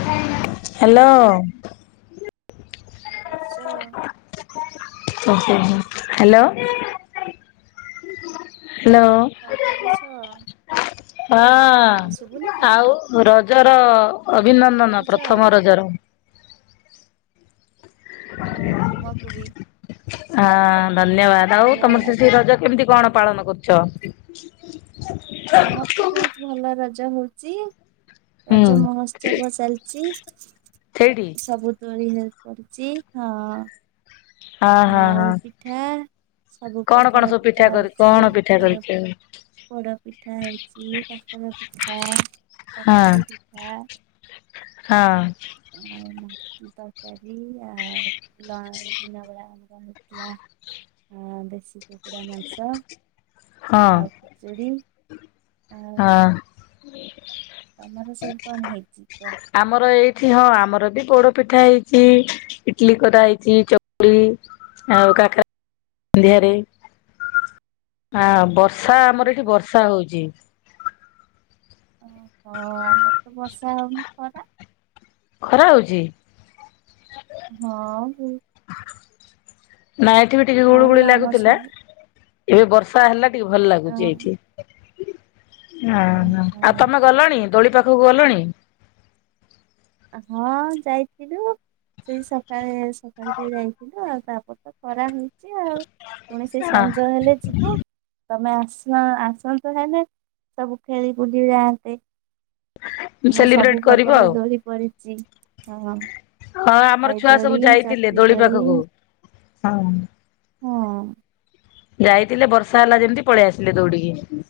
[inaudible] Hello କଣ କରୁଛ? Hello. କଣ କରୁଛ, ହଁ ହଁ ଶୁଭୁନି କି? ଆଉ ରଜର ବୋଲି କଣ ଅଭିନନ୍ଦନ କରୁଛ? ପ୍ରଥମ ରଜର। ହଁ ତୁମକୁ ବି ଆଁ ଧନ୍ୟବାଦ ଆଉ ତମର ଧନ୍ୟବାଦ। ସେ ସେ ରଜ କେମିତି କଣ ପାଳନ କରୁଛ? ଆମର [unintelligible] ବହୁତ ଭଲ ରଜ ହଉଚି ହୁଁ। ରଜ ମହୋତ୍ସବ ଚାଲିଚି। ସେଇଠି ସବୁ ଦୋଳି [inaudible] ହଁ ହଁ ଆଉ ହଁ ପିଠା ସବୁ କଣ କଣ ପ୍ରକାର ସବୁ ପିଠା କରି କଣ ହଉଛି ପିଠା ପୋଡ କରିଛ? ପୋଡ ପିଠା ହେଇଛି କାକରା ପିଠା ହଁ ଚକୁଳି ପିଠା। ହଁ। ଆଉ ତରକାରୀ ଆଉ ଦିନ ବେଳେ ଆମର ହେଇଥିଲା ଦେଶୀ କୁକୁଡ଼ା ମାଂସ ହଁ ଆଉ ଖିଚିଡ଼ି। ହଁ। ତମର ସବୁ କଣ ହେଇଛି? ଆମର ଏଇଠି ହଁ ଆମର ବି ପୋଡପିଠା ହେଇଛି ଇଟଲି କରା ହେଇଛି ଚକୁଳି, ଆଉ କାକରା ସନ୍ଧ୍ୟାରେ। ଆ ବର୍ଷା ଆମର ଏଠି ବର୍ଷା ହଉଛି। ଓ ହ ଆମର ତ ବର୍ଷା ହଉନି ଖରା। ଖରା ହଉଛି? ହଁ। ନାଇଁ ଏଠିବି ଟିିକେ ଆଉ ଗୁଳୁଗୁଳିି ଆମର ଲାଗୁଥିଲା। ସବୁ ଏବେ ବର୍ଷା ହେଲା ଟିକେ ଭଲ ଅ ଲାଗୁଚି ଏଇଠି। ହ ଆଉ ହଁ ତମେ ଗଲଣି ଦୋଳି ପାଖକୁ ଗଲଣି? ହଁ ଯାଇଥିଲୁ, ସେଇ ସକାଳେ ସକାଲେ ଟିକେ ଯାଇଥିଲୁ ଆଉ ତାପରେ ତ୍ ଖରା ହଉଛି ଆଉ, ପୁଣି ସେ ସଞ୍ଜ ହଁ ହେଲେ ଯିବୁ। ତମେ ଆସ ଆସନ୍ତ ହେଲେ, ସବୁ ଖେଳି ବୁଲି ଯାଆନ୍ତେ। ଆମର ସେଲିବ୍ରେଟ ସବୁ କରିବ ପ୍ରକାର ଆଉ ଦୋଳି ପଡିଛି, ହଁ। ହଁ ଆମର ଖାଇ ଛୁଆ ଦୋଳି ସବୁ ଯାଇଥିଲେ ଚକ୍ରି ଦୋଳି ପାଖକୁ ହଁ। ହଁ। ଯାଇଥିଲେ ବର୍ଷା ହେଲା ଯେମିତି ପଳେଇ ଆସିଲେ ଦୌଡିକି।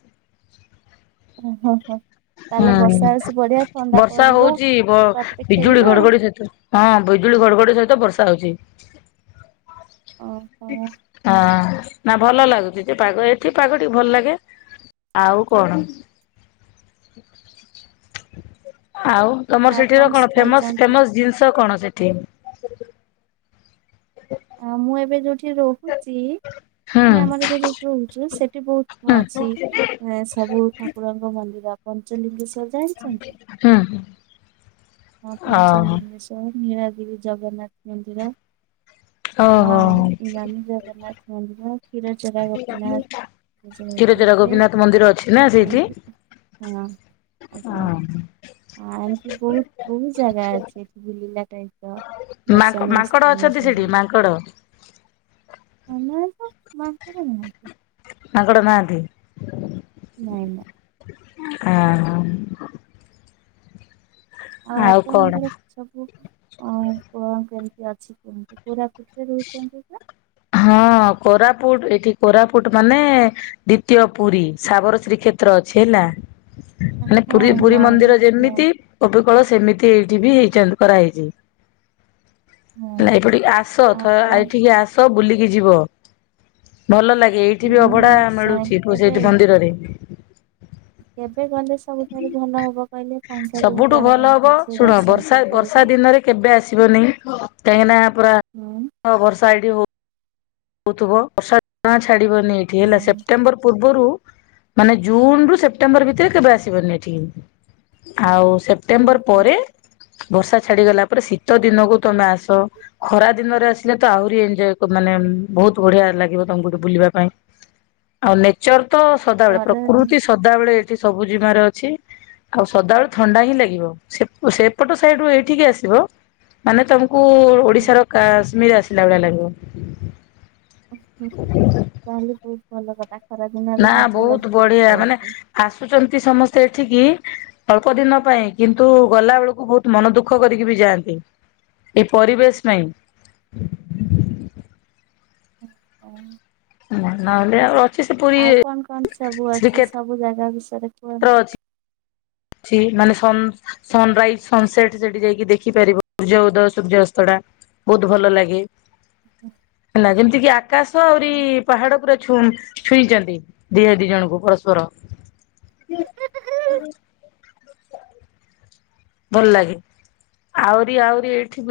ଓ ହୋ ହୋ। ତାହେଲେ ହୁଁ ବର୍ଷା ହଉଛି ବଢିଆ ଥଣ୍ଡା ବର୍ଷା ପଡିବ ହଉଚି ବ ତାପରେ -ବିଜୁଳି ଖେଳିବା ଆଉ। ଘଡଘଡି ସହିତ। ହଁ ବିଜୁଳି ଘଡଘଡି ସହିତ ବର୍ଷା ହଉଛି। ଓହୋ। ହାଁ। ନା ଭଲ ଲାଗୁଛି ଯେ ପାଗ ଏଠି ପାଗ ଟିକେ ଭଲ ଲାଗେ, ଆଉ କଣ? ଆଉ? ତମର ଆଉ ସେଠିର କଣ ଫେମସ ଖାଇଛନ୍ତି? ଫେମସ ଜିନିଷ କଣ ସେଠି? [inaudible] ଆ ମୁଁ ଏବେ ଯୋଉଠି ରହୁଛି, ହୁଁ ମାନେ ଆମର ଏବେ ଯୋଉଠି ରହୁଛୁ ସେଠି ବହୁତ ହୁଁ ଅଛି, ସବୁ ଠାକୁରଙ୍କ ମନ୍ଦିର ପଞ୍ଚଲିଙ୍ଗେଶ୍ଵର। ଜାଣିଛନ୍ତି, ହୁଁ ହଁ ପଞ୍ଚ ଓହୋ ଲିଙ୍ଗେଶ୍ୱର୍। ନୀଳଗିରି ଜଗନ୍ନାଥ ମନ୍ଦିର। ହଁ ଓହୋ। ନୀଳଗିରି ଜଗନ୍ନାଥ ମନ୍ଦିର। କ୍ଷୀରଚୋରା କ୍ଷୀରଚୋରା ଗୋପୀନାଥ ଗୋପୀନାଥ ମନ୍ଦିର ଅଛି [inaudible] ହଁ। ଆଜ୍ଞା। ହଁ। ଆ ଏମିତି ବହୁତ ବହୁତ ଜାଗା ଅଛି ଏଠି ବୁଲିଲା ଟାଇପର। ମାଙ୍କ-ମାଙ୍କଡ ଅଛନ୍ତି ସେଠି ମାଙ୍କଡ? ଆମର ଏପଟେ ମାଙ୍କଡ ନାହାନ୍ତି। ମାଙ୍କଡ ନାହାନ୍ତିି। ନାଇଁ ନାଇଁ। ଆଁ। ଆଉ ଆପଣଙ୍କର ସବୁ ଅ କଣ କେମିତି ଅଛି କୁହନ୍ତୁ, କୋରାପୁଟରେ ରହୁଛନ୍ତି ନା? ହଁ କୋରାପୁଟ ଏଇଠି କୋରାପୁଟ ମାନେ ଦ୍ଵିତୀୟ ପୁରୀ, ସାବର ଶ୍ରୀକ୍ଷେତ୍ର ଅଛି ହେଲା। ମାନେ ପୁରୀ ହଁ ପୁରୀ ହଁ ମୁଁ ମନ୍ଦିର ସେ- ଯେମିତି, ଅବିକଳ ସେମିତି ଏଇଠି ବି ହେଇ କରାହେଇଛି। ହଁ ନାଇଁ ଏପଟିକେ ଆସ, ଆଉ ଥ କଣ ଏଠିକି ଆସ ବୁଲିକି ଯିବ। ଭଲ ଲାଗେ, ଏଇଠି ବି ହଁ ଅଭଢା ନିଶ୍ଚୟ ମିଳୁଛି କେବେ ସେଇଠି ମନ୍ଦିରରେ। କେବେ ଗଲେ ସବୁଠାରୁ ଭଲ ହବ କହିଲେ, ତାଙ୍କେ ସବୁଠୁ ଭଲ ଯେମିତି ଭଲସେ ଦର୍ଶନ କରିପାରିବୁ। ଏବେ ଆସିବନି କାହିଁକିନା ପୁରା ହଁ। ବର୍ଷା ଏଇଠି ହ ଥିବ, ବର୍ଷା ଜମା ଛାଡିବନି ଏଇଠି ହେଲା, ହଁ ସେପ୍ଟେମ୍ବର ପୂର୍ବରୁ ମାନେ ଜୁନ ରୁ ସେପ୍ଟେମ୍ବର ଭିତରେ କେବେ ଆସିବନି ଏଠିକି, ଆଉ ସେପ୍ ସେପ୍ଟେମ୍ବର ଓହୋ ପରେ, ବର୍ଷା ଛାଡିଗଲା ପରେ ଶୀତ ଦିନକୁ ତମେ ଆସ। ଖରା ଦିନରେ ଆସିଲେ ତ ଆହୁରି ଏଞଜୟ ମାନେ ବହୁତ ବଢିଆ ଲାଗିବ ତମକୁ ଗଠେ ବୁଲିବା ପାଇଁ। ଆଉ ନେଚର ତ ସଦାବେଳେ ପ୍ରକୃତି ସଦାବେେଳେ ଏଠି ସବୁ ଜିମାରେ ଅଛି। ଆଉ ସଦାବେଳଳେ ଥଣ୍ଡା ହିଁ ଲାଗିବ। ସେ ସେପଟ ସାଇଡୁ ଏଇଠିକି ଆସିବ। ମାନେ ତମକୁ ଓଡିଶାର କାଶ୍ମୀର ଆସିଲା ଭଳିଆ ଲାଗିବ। ଓ ତାହେଲେ ବହୁତ ଭଲ କଥା। ନା ଖରାଦିନରେ ମଜା ବହୁତ ଲାଗିବ ବଢିଆ ମାନେ ବୁଲିବାକୁ। ଆସୁଛନ୍ତି ସମସ୍ତେ ଏଠିକି ଅଳ୍ପ ଦିନ ପାଇଁ। କିନ୍ତୁ ଗଲା ବେଳକୁ ବହୁତ ମନ ଦୁଃଖ କରିକି ବି ଯାଆନ୍ତି। ଏ ପରିବେଶ ପାଇଁ [inaudible] ନହେଲେ ଅଛି ସେ ଆଉ ପୁରୀରେ କଣ କଣ ସବୁ ଅଛି? ସବୁ ଜାଗା ବିଷୟରେ କୁହନ୍ତୁ। ଅଛି। ଅ ମାନେ ସ ସନରାଇଜ, ସନସେଟ, ସେଠି ଯାଇକି ଦେଖିପାରିବ। ସୂର୍ଯ୍ୟ ଉଦୟ ସୂର୍ଯ୍ୟାସ୍ତ ଟା। ବହୁତ ଭଲ ଲାଗେ। ହେଲା ଯେମିତି କି କାଶ ଆଉରି ପାହାଡ ପୁରା ଛୁଉଁ ଛୁଇଁଛନ୍ତି। ଦିହ ଦି ଜଣଙ୍କୁ ପରସ୍ପର। ଭଲ ଲାଗେ। ଆହୁରି, ଆହୁରି ଏଇଠି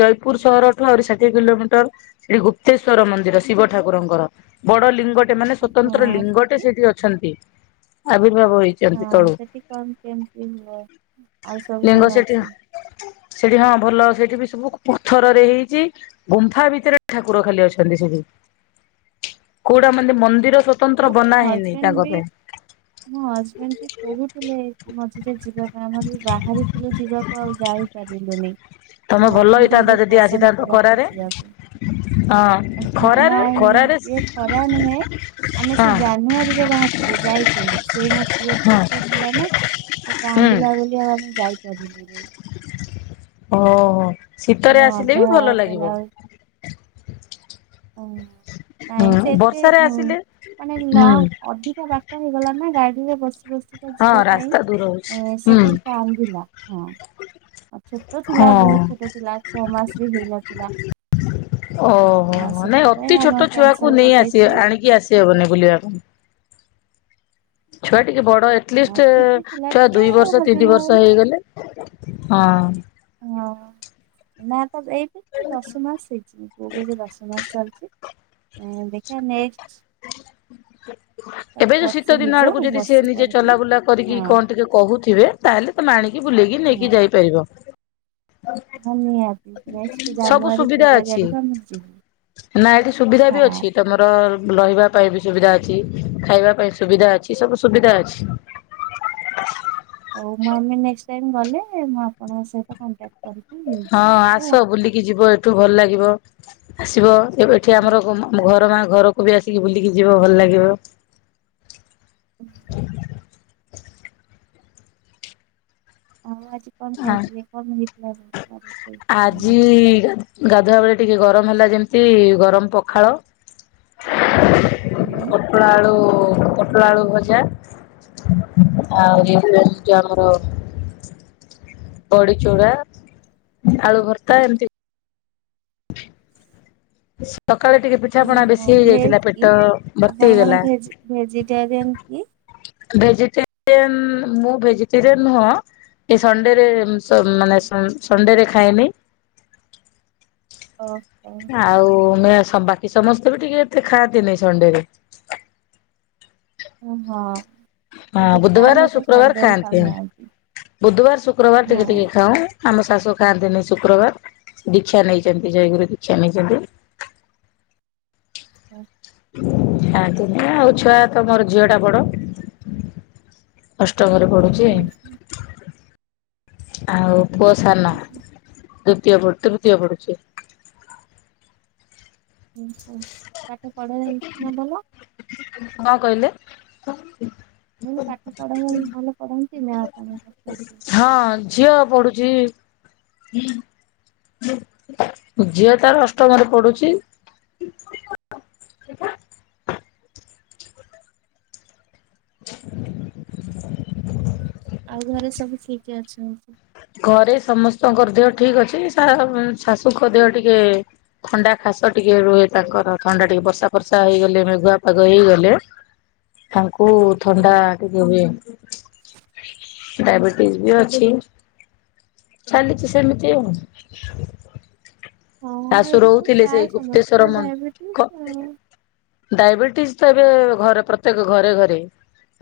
ଜୟପୁର ସହରଠୁ ଆରି ଷାଠିଏ କିଲୋମିଟର। ସେଠି ଗୁପ୍ତେଶଵର ମନ୍ଦିର ଶିବ ଠାକୁରଙ୍କର। ବଡ ଲିଙ୍ଗଟେ ମାନେ ସ୍ଵତନ୍ତ୍ର ହଁ ଲିଙ୍ଗଟେ ସେଠି ସେଇଠି ଅଛନ୍ତି। ଆବିର୍ଭାବ ହେଇଛି। ହଁ ସେଠି କଣ କେମିତି ହୁଏ। ଆଉ ସବୁ ଲିଙ୍ଗ କଣ ସେଠି, ଅଛି? ସେଠି ହଁ ଭଲ। ସେଠି ବି ସବୁ ପଥରରେ ହେଇଛି। ଗୁମ୍ଫା ଭିତରେ ଠାକୁର ଖାଲି ଅଛନ୍ତି ସେଠି। କୋଉଟା ମାନେ ମନ୍ଦିର ସ ହଁ ମୋ ହଜବେଣ୍ଡ ବି ମୋ ହଜବେଣ୍ଡ ବି କହୁଥିଲେ, ମଝିରେ ଯିବା ପାଇଁ, ଆମର ବି ବାହାରିଥିଲୁ ଯିବାକୁ ଆଉ ଯାଇନୁ। [unintelligible] ତମେ ମୋ ଭଲ ହଜବେଣ୍ଡଙ୍କର ହେଇଥାନ୍ତା ବହୁତ ଯଦି ପସନ୍ଦ ଆସିଥାନ୍ତ କୋରାପୁଟ୍ ଖରାରେ ଯିବାକୁ। ହଁ ଖରାରେ ଖରାରେ ନାଇଁ ଇ ଖରା ନୁହେଁ। ଆମେ ସେ ହଁ ଜାନୁଆରୀରେ ବାହାରଥିଲୁ ଯାଇଥିଲୁ। ସେ ମୋ ପୁଅ ହଁ ଛୋଟ ଥିଲା ନା। ଏ ହୁଁ। କାନ୍ଦିଲା ବୋଲି ଆଓ‌ ମୁଁ ଯାଇ ପାରିଲିନି। [inaudible] ଓହୋ ଆମେ ଶୀତରେ ଆସିଲେ ଅଧା ବି ଭଲ କହିଲା ଲାଗିବ। ହଁ ନାଇଁ ହୁଁ ସେତେ ବର୍ଷାରେ ଉଁ ଆସିଲେ ମାନେ ନ ହୁଁ ଅଧିକା ବା ତ ହେଇଗଲା ନା ଗାଡିରେ ବସି ବସି ହଁ କଯିବା ପାଇଁ ରାସ୍ତା ଦୂର ହଉଛି ଏ ସେ ହୁଁ କାଇଁ କାନ୍ଦିଲା ହଁ। ଅ ଛୋଟ ଥିଲା ହଁ ବହୁତ୍ ଛୋଟ ଥିଲା। ଛଅ ମାସ୍ ବି ହେଇନଥିଲା। ଓହୋ ଆ, ଅନେ ସେଥିପାଇଁ ଅତି ଆମେ ଛୋଟ ଛୁଆକୁ କ୍ୟାନସଲ ନେଇ ଆସିଆ କରିଦେଇଥିଲୁ ଆଣିକି ଆସି ସିଅବନି ବୋଲିଆକୁ ଛୁଆ ଟିକେ ବଡ, ଆଉ ଏଟଲିଷ୍ଟ ଛୁଟି ଥିଲା ଛୁଆ ଟିକେ ଦୁଇ ବର୍ଷ ହଜବେଣ୍ଡ ତିନି ବର୍ଷ ବୋଲି ହେଇଗଲେ ହଁ। ହଁମ। ନାତ ବେଇତେ ତ ଦଶ ମାସ୍ ହେଇଛିି। ପୁଅକୁ ଏବେ ଦଶ ମାସ୍ ଚାଲିଛି‌। ଉଁ ଦେଖିଆ ନେକ୍ସଟ୍ [inaudible] [inaudible] ଏବେ ଯୁ ଶୀତ ଦିନ ଆଡକୁ ହେଇଯାଉ ଯଦି ସେ ବର୍ଷେ ନିଜେ ପରେ ପରେ ଚଲାବୁଲା କରିକି ହଁ କଣ ଟିକେ କହୁଥିବେ ତାହେଲେ ତମାଣିକି ବୁଲେଇକି ହଁ ନେଇକି ଯାଇପାରିବ। ହଁ ନିହାତି ନେକ୍ସଟ୍ ସବୁ ଜାନୁଆରୀ ସୁବିଧା ଫେବୁୟାରୀ ଅଛି। ଆଡକୁ ଆମେ ଯିବୁ। ନା ଏଠି ସୁବିଧା ହଁ ବି ଅଛି ତମ ର ରହିବା ପାଇଁ ବି ସୁବିଧା ଅଛି, ଖାଇବା ପାଇଁ ସୁବିଧା ଅଛି, ସବୁ ସୁବିଧା ଅଛି। ହଉ ମୁଁ ଆମେ ନେକ୍ସଟ ଟାଇମ୍ ଗଲେ ମୁଁ ଆପଣଙ୍କ ସହିତ କଣ୍ଟାକ୍ଟ କରି କିି ହଁ ଆସ ବୁଲିକି ଯିବ ଏ ଠୁ ଭଲ ଲାଗିବ ଆସିବ ଏ ବେ ଠି ହଁ। ଆମର ଗମ ମ ଘର ମା ଘର କବି ଆସିକି ବୁଲିକି ଯିବ ଭଲ ଲାଗିବ। ଉହୁଁ। ଆଉ ଆଜି କଣ ଖାଇଥିଲେ କଣ ହେଇଥିଲା? ରୋଷେଇ ଆଜି ଦିନରେ? ଗାଧୁଆ ବେଳେ ଟିକେ ଗରମ ହେଲା ଯେମିତି ଗରମ ପଖାଳ ପଟଳ ଆଳୁ ପଟଳ ଆଳୁ ଭଜା ଆଉ [unintelligible] ଆମର ବଡି ଚୂରା ଆଳୁ ଭର୍ତା ଏମିତି [inaudible] ସକାଳେ ଟିକେ ପିଠାପଣା ଓହୋ ବେଶୀ ଭେଜ୍ ହେଇଯାଇଥିଲା କି ପେଟ ଭର୍ତ୍ତି ଆପଣ କଣ ହେଇଗଲା। ଭେଜି ଭେଜିଟେରିଆନ୍ କି? ଭେଜିଟେ ଆନ ମୁଁ ଭେଜିଟେରିଆନ ନୁହଁ ଏ ସଣ୍ଡେରେ ଉଁମ ତ ମାନେ ସନ ସଣ୍ଡେରେ ଖାଇଏନି। ଓ ହ। ଆଉ ମେଆଷ ବାକି ସମସ୍ତେ ବି ଟିକେ ଦେଖାନ୍ତିନି ସଣ୍ଡେ ରେ ଓ ହଁ। ହଁ ଏବେ ପ୍ରାୟ ବୁଧବାର ଆଉ ଲୋକ ଶୁକ୍ରବାର ସନ୍ଧ୍ୟାରେ ଖାଆନ୍ତି ଖାଉନାହାନ୍ତି ବୁଧୁବାର ଶୁକ୍ରବାର ଟିକେ ହଁ। ଟିକେ ଖାଉଁ। ଆମ ଶାଶୁ ଖାଆନ୍ତିନି ଶୁକ୍ରବାର। ଦୀକ୍ଷା ନେଇଛନ୍ତି ଜୟଗୁରୁ ଦୀକ୍ଷା ନେଇଛନ୍ତି। ଓ ଖାନ୍ତିନି ଆଉ ଛୁଆ ତ ମୋର ଝିଅ ଟା ବଡ। ଅଷ୍ଟମ ରେ ପଡୁଛି। ଆଉ ପୁଅ ସାନ ଦୁତୀୟ ପଢୁ ତୃତୀୟ ପଡୁଛି। ଓହ ପାଠ ପଢ଼ା ଯାଉଛି ନା ଭଲ? କଣ କହିଲେ? ମୁ ପାଠ ପଢ ଭଲ ପଢ଼ନ୍ତି ନା? ଆପଣଙ୍କ ପୁଅ? ହଁ ଝିଅ ପଢୁଛି ହୁଁ। ଝିଅ ତାର ଅଷ୍ଟମରେ ପଢୁଛି। [inaudible] ଆଉ ଘରେ ସବୁ ଠିକ ଅଛନ୍ତି। ଘରେ ସମସ୍ତଙ୍କ ଦେହ ଠିକ ଅଛି ଶା ଶାଶୁଙ୍କ ଦେହ ଟିକେ ଥଣ୍ଡା ଖାସ ଟିକେ ରୁହେ ତାଙ୍କର ଥଣ୍ଡା ଟିକେ ବର୍ଷା ବର୍ଷା ହେଇଗଲେ ମେଘୁଆ ପାଗ ହେଇଗଲେ ତାଙ୍କୁ ଥଣ୍ଡା ଟିକେ ହୁଏ ଡାଇବେଟିସ ବି ଅଛି। ଚାଲିଛି ସେମିତି ଆଉ ହଁ ଶାଶୁ ଏବେ ତ ରହୁଥିଲେ ପ୍ରାୟ ସେଇ ଗୁପ୍ତେଶ୍ଵର ସମସ୍ତଙ୍କୁ ଡାଇବେଟିସ୍ ମନ୍ଦ ଆଉ। ଡାଇବେଟିସ୍ ତ ଏବେ ଘରେ ପ୍ରତ୍ୟେକ ଘରେ ଘରେ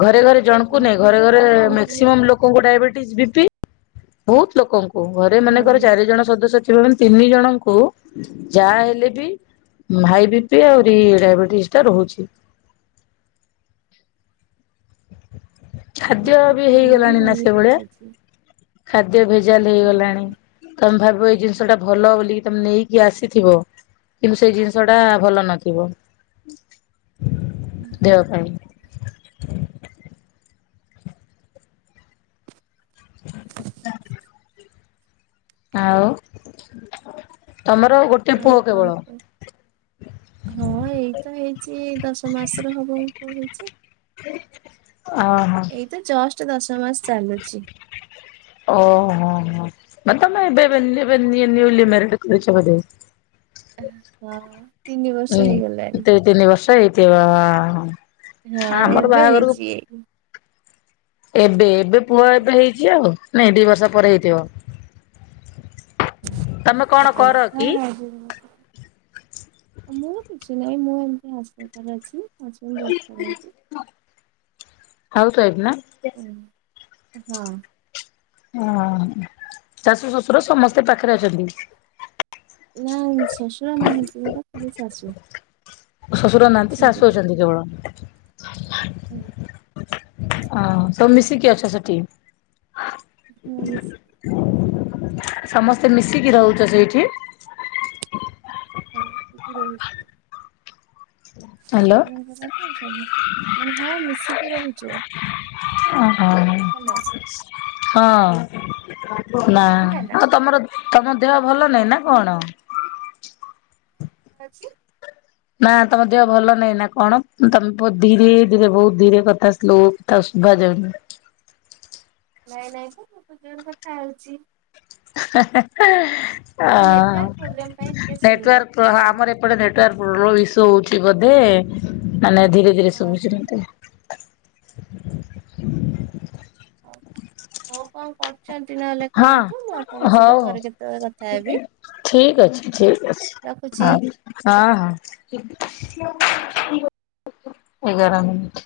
ଘରେ ଘରେ ଜଣଙ୍କୁ ମୋ ନାଇ ଘରେ ଘରେ ଶାଶୁଙ୍କୁ ମକ୍ସିମମ୍ ଲୋକଙ୍କୁ ଡାଇବେଟିସ୍ ବିପି ବହୁତ ଲୋକଙ୍କୁ ଓୋ ଘରେ ହଁ ମାନେ ଘର ଚାରି ଜଣ ସଦସ୍ୟ ଥିବେ ମାନେ ତିନି ଜଣଙ୍କୁ ଯାହା ହେଲେ ବି ହାଇ ବି ପି ଆହୁରି ଡାଇବେଟିସ ଟା ରହୁଛି। ମୋ ଖାଦ୍ୟ ବି ଶାଶୁଙ୍କର ହେଇଗଲାଣି ନା ସେ ଡାଇବେଟିସ୍ ଭଳିଆ ଅଛି। ଖାଦ୍ୟ ଭେଜାଲ ହେଇଗଲାଣି ହୁଁ। ତମେ ଭାବିବ ଏଇ ଜିନିଷ ଟା ଭଲ ବୋଲିକି ତମେ ନେଇକି ଆସିଥିବ କିନ୍ତୁ ସେଇ ଜିନିଷ ଟା ଭଲ ନଥିବ। ହୁଁ ଦେବା ପାଇଁ। ଆଉ ତମର ଗୋଟେ ଆଉ ପୁଅ କଣ କେବଳ କୁହ? ହଁ ଏଇତ ହେଇଛି ଦଶ ମାସର ହବ କ ହେଇଛି ଓହୋ ଏ ତ ଜଷ୍ଟ ଦଶ ମାସ ଚାଲୁଛି ଓହୋ ହୋ ମନେ ତମେ ଏବେ ମାନେ ଏବେ ନିଉଲି ମାରେଡ୍ କରିଛ ବୋଧେ ହଁ ତିନି ଉଁ ବର୍ଷ ହେଇଗଲାଣି। ଦୁଇ ତିନି ବର୍ଷ ହେଇଥିବ ଆ ହ। ହଁ ଏବେ ହେଇଛି। ଏବେ ଏବେ ପୁଅ ଏବେ ହେଇଛି ଆଉ ନାଇଁ ଦି ବର୍ଷ ପରେ ହେଇଥିବ। ହ ତମେ କଣ [inaudible] କର କି ମୁଁ କିଛି ନାହିଁ ମୁଁ ଏମତି ହଉସକିପର ଅଛି ହସ୍ ବେଣ୍ଡ୍ ଜବ କରନ୍ତି ହଉସୱାଇଫ ନା ହଁ ହଁ ଓ ଶାଶୁ ଶ୍ୱଶୁର ସମସ୍ତେ ପାଖରେ ଅଛନ୍ତି? ନା ଶ୍ୱଶୁର ନାହତି ବା ଖାଲି ଶାଶୁ ଶ୍ୱଶୁର ନାହାନ୍ତି ଶାଶୁ ଅଛନ୍ତି କେବଳ? ଆଜ୍ଞା ଅ ସବୁ ମିଶିକି ଅଛ ସେଠି? ହଁ ମିଶିକି ସମସ୍ତେ ମିଶିକି ରହୁଛ ସେଇଠି? ରହୁଛି [inaudible] ହ୍ୟାଲୋ ଆପଣଙ୍କର ମାନେ ହଁ ମିଶିକି ରହୁଛୁ ଓହୋ ହ୍ୟାଲୋ ହଁ ନା ଶୁଭିଲା ନା? ଆଉ ତମର [unintelligible] ତମ ଦେହ ଭଲ ନାହିଁ ନା କଣ? ଛି ନା ତମ ଦେହ ଭଲ ନାହିଁ ନା କଣ ତମେ ଧୀରେ ଧୀରେ ବହୁତ ଧୀରେ କଥା ସ୍ଲୋ? ତାକୁ ଶୁଭା ଯାଉନି ନାଇଁ ନାଇଁ ତ ମୁଁ ଜୋର କଥା ହଉଛି। ଅ ଏଇ ନେଟୱାର୍କ ପ୍ରୋବ୍ଲେମ ପାଇଁ ଟିକେ ନେଟୱାର୍କ ଶୁଭୁନଥିବ। ପ୍ର ଆମର ଏପଟେ ନେଟୱାର୍କ ପ୍ରୋବ୍ ଇସୁ ହଉଛି ବୋଧେ ମାନେ ଧୀରେ ଧୀରେ ହଁ ଶୁଭୁଛି ମତେ ହଉ ହଉ କଣ କର। ଛନ୍ତି ନହେଲେ ହଁ କରନ୍ତୁ ମୁଁ ଆପଣଙ୍କ ହଉ ସହିତ ହଉ। ପରେ କେତେବେଳେ କଥା ହେବି। ଠିକ ଅଛି କିଛ ହଉ ଆସ ରଖୁଛି। ହଁ। ହଁ ହଁ ଏଗାର ମିନିଟ୍।